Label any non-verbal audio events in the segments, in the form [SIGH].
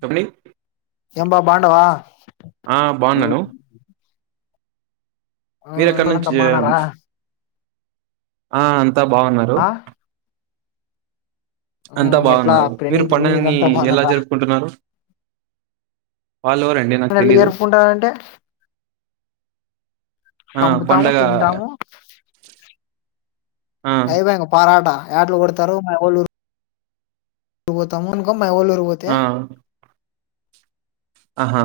చెని ఏంబా బాండవా ఆ బాగున్నాను మీరు ఎక్కడ అంతా నుంచీ బాగున్నారా ఆ అంత్ త బాగున్నారు ఆ అంతా ఎట్లా బాగున్నారు మీరు ప్రణీత్ వినీత్ పండుగని అంతా ఎలా బాగున్నారా జరుపుకుంటున్నారు వాళ్ళు ఎవరండి నాకు నలు తెలీదు జరుపుకుంటారంటే ఆ చంపుతాము పండగ తింటాము ఆ అయిపోక పరాట యాట్లు కొడతారు మాఅవ్వల్లూర్ పోతం కం మవోలూరు పోతే ఆ ఆహా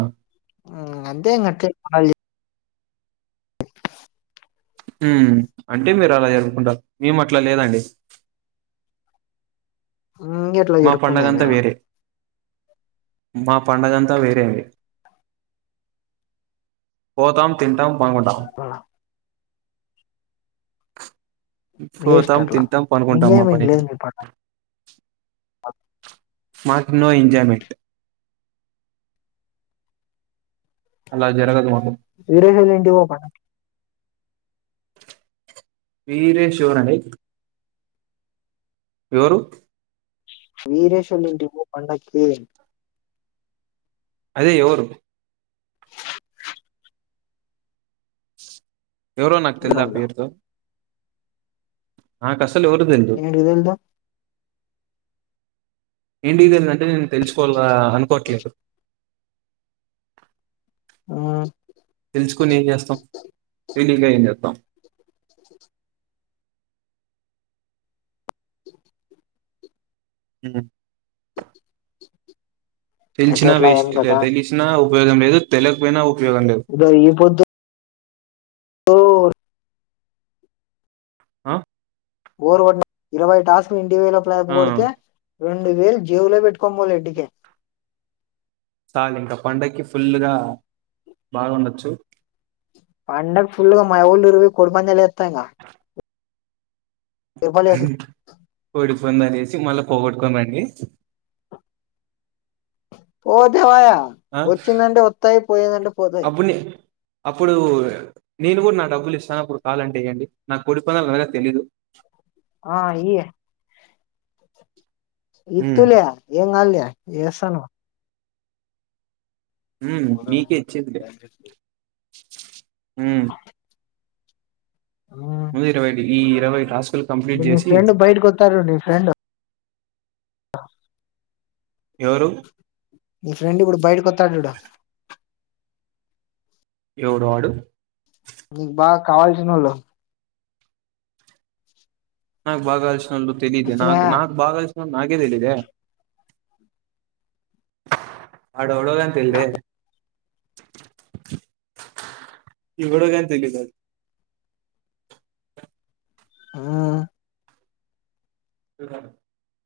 ఇంగ అంతే అట్టే ఉమ్ అంటే మీరు అలా జరుపుకుంటారు మేము అట్లా లేదండి ఇంక ఎట్లా మా జరుపుకునేది పండుగంతా మీరు వేరే మా పండగంతా వేరే అండి పోతాం తింటాం పనుకుంటాం వేస్ట్ పోతాం అట్లా తింటాం పనుకుంటాం మా ఇంగేమి పని లేదు పట్ల ఆ మాక్ నో ఎంజాయ్మెంట్ అలా జరగదు మాకు వేరేది అయితే ఇంటికిపో పన్ వీరేేష్ ఎవరు అని ఎవరు వీరేష్ వాళ్ళ ఇంటికి పో పండక్కి అదే ఎవరు ఎవరు నాకు తెల్దా ఆ ఊరోళ్ళు పేరుతో ఆ కస్ ఏంటిగి తెల్దు ఏంటికి తెలిదంటే తెలుసుకోవాల అనుకోట్లేదు ఆ తెలుసుకొని ఏం చేస్తాం తెలిగ ఏం చేస్తాం అ ఎట్లా తెలిసిన ఎట్లా ఏం వేస్ట్ కదా తెలికనా ఉపయోగం లేదు తెలియకపోయినా ఉప్ ఇరోజు ఈ పొద్దు ఆ ఓర్వట్ ఇరవై టాస్ మీ ఇం వేల ప్లాపు ఆ కొడితే రెండు వేలు జేబులో పెట్టుకోనిపోళ ఇంటికే చాలు ఇంకా పండక్కి ఫుల్గా బాగుండొచ్చు పండక్ ఫుల్గా మయవ్వోళ ఊరు కొడుపందాల తనా ఎవ్వల్లే అసలు వంద జేసి మళ్ళా పోగొట్టుకోమండి పోతే వాయ ఆ ఒచ్చింది అంటే ఒత్తాయి పోయేదంటే పోతాయ్ అప్పుడు నే అప్పుడు నేను గూడా నా డబ్బులు ఇస్తాను అప్పుడు కావాలంటే ఏయండి నా కొడి పంద్యాలు అనగ తెలీదు ఆ ఈ ఉమ్ ఇత్తులే ఏం గాదులే ఏస్సను ఉ మీకే ఇచ్చేదిలే ఊ మ్ ముందు ఇరవై ఈ ఇప్పుడు ఇరవై టాస్క్ లు కంప్లీట్ నీ జేసి ఫ్రెండ్ బయటకు ఆ ఎవరు మీ ఫ్రెండు ఇబ్బుడు బయటికొత్తాడు జూడు ఏవడు ఆడు నీక్ బాగా కావాల్సినోళ్ళు నాకు బాగా ఇష్ ఎందో తెలిదే నాక్ వచ్చినాయా నాకు బాగా [UNINTELLIGIBLE] నాకే దెలిదే ఆడోఎవడో గాని తెళ్దే ఇవడో గాని తెలీదు ఆడు ఆ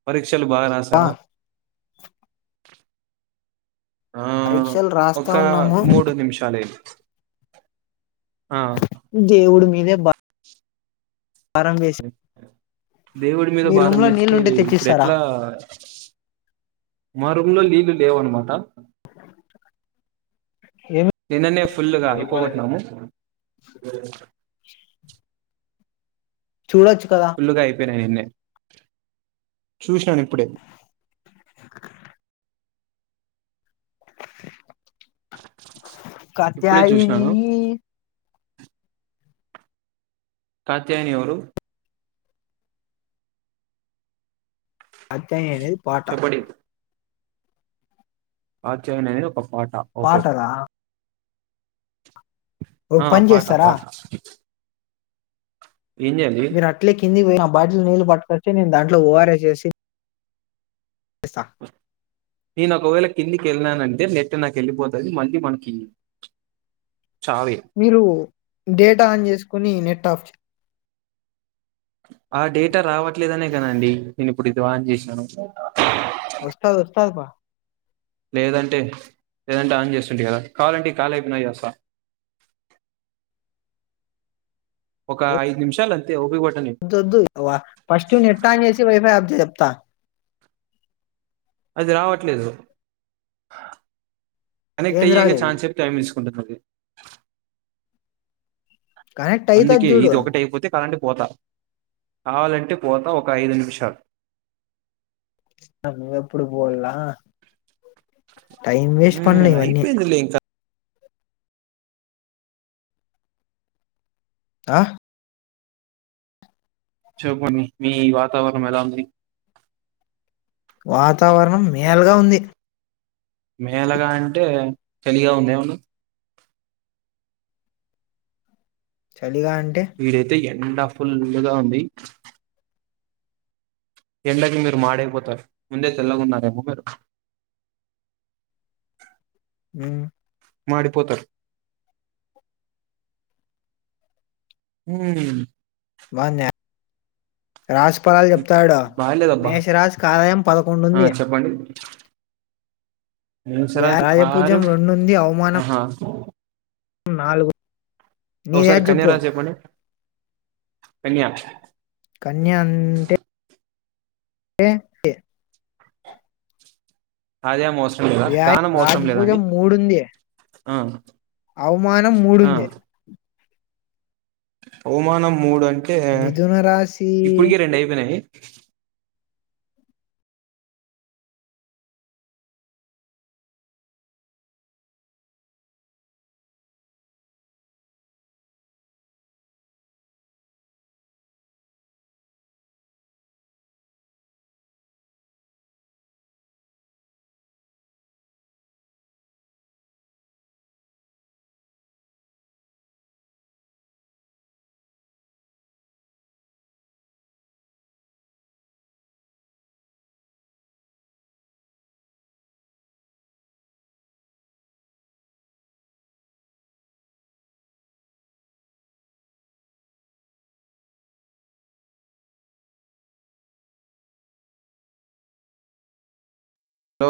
పరీక్ క్షలు బాగా రాసారా ఆ పరీక్షలు రాస్తా ఒక ఉన్నాము మూడు నిమిషాలె లే దేవుడు మీ దే బా దేవుడి మీద మీ రూమ్ భారం లో నీళ్ళు వేస్తే ఉంటే ఇప్పుడు తెచ్చిస్తారా ఎట్లా మా రూమ్ లో నీళ్లు లేవనమాట ఏమి నిన్ననే ఫుల్లుగా అయిపోగొట్టినాము చూడొచ్చు కదా ఫుల్లుగా అయిపేయినాయ్ నిన్నె చూసినాను ఇప్పుడే ఇప్పుడే కాత్యాయిని చూసినాను కాత్యాయిని ఎవరు అత్తే అనేది పాటా చెప్పడి ఆచయ నేను ఒక పాట్ పాటలా ఆ పాట చేస్తారా పాట ఏం చేయాలి మీరు అట్లే కిందికి పోయినాం. బాటిల్ నీళ్లు పట్టుకొచ్చి నేను దాంట్లో ఓఅరస్ ఏసి పిస్తా నేను ఒకవేళ కిందికి వెళ్ళనానంటే నెట్ నాకు వెళ్ళిపోతది మళ్ళీ మనకి చావే మీరు డేటా ఆన్ చేసుకుని నెట్ ఆఫ్ చే ఆ డేటా రావట్లేదనే కదండి నేను ఇప్పుడు ఇది ఆన్ చేసినాను. వస్తాది వస్తాది పా లేదంటే లేదంటే ఆన్ చేస్తుంటి కదా. కావలంటే ఈ కాల్ అయిపోనాయిక చేస్తా. ఒక ఐదు నిమిషాల అంతే ఓపిక ప దుద్దు వ ఫస్టు నెట్ ఆన్ చేసి వైఫై అప్ చెప్ త అది రావట్లేదు. ఏం కనక్ట్అయ్యేకే రాలేదు చాన్ సేపు టైమ్ తీసు కొంతకవి కనెక్ట్ అవుతుంది అందుకే చూడు ఇది ఒకటి అయిపోతే కాదంటే పోతా కావాలంటే పోతా ఒక ఐదు నిమిషాలు అ నువేప్పుడు పోవల్లా టైం వేస్ట్ పనులు మ్మ్ ఈవన్నీ. అయిపోయిందిలే ఇంకా ఆ చూపండి మీ వాతావరణం ఎలా ఉంది? వాతావరణం మేల్గా ఉంది. మేలగా అంటే చలిగా ఉంది ఏమన్నా లిగా అంటే ఎండా ఫుల్గా ఉంది. ఎండకి మీరు మాడైపోతారు. ముందే తెల్లగున్నారేమో మీరు. ఊ మాడిపోతారు. ఉమ్ మాన్నె రాసిఫలాలు చెప్తాడు బాలేదబ్బా మేషరాసికి ఆదాయం పదకొండు ఆ ఉంది. నిసరాజు రాజపూజ్యం కార్యం రెండుంది అవమానం ఆహా నాలుగు ఓసారి నీదేది చెప్పు కన్యారాసి చెప్పండి. పెన్యా కన్యా అంటే టే ఎ అదే మోస వ్య రాజ్య పుజ్యం మూడుంది ఆ అవమానం ఆ మూడుంది అవమానం మూడు అం టే మిథున రాశి ఇప్పుటికి రెండయిపోయినాయి లో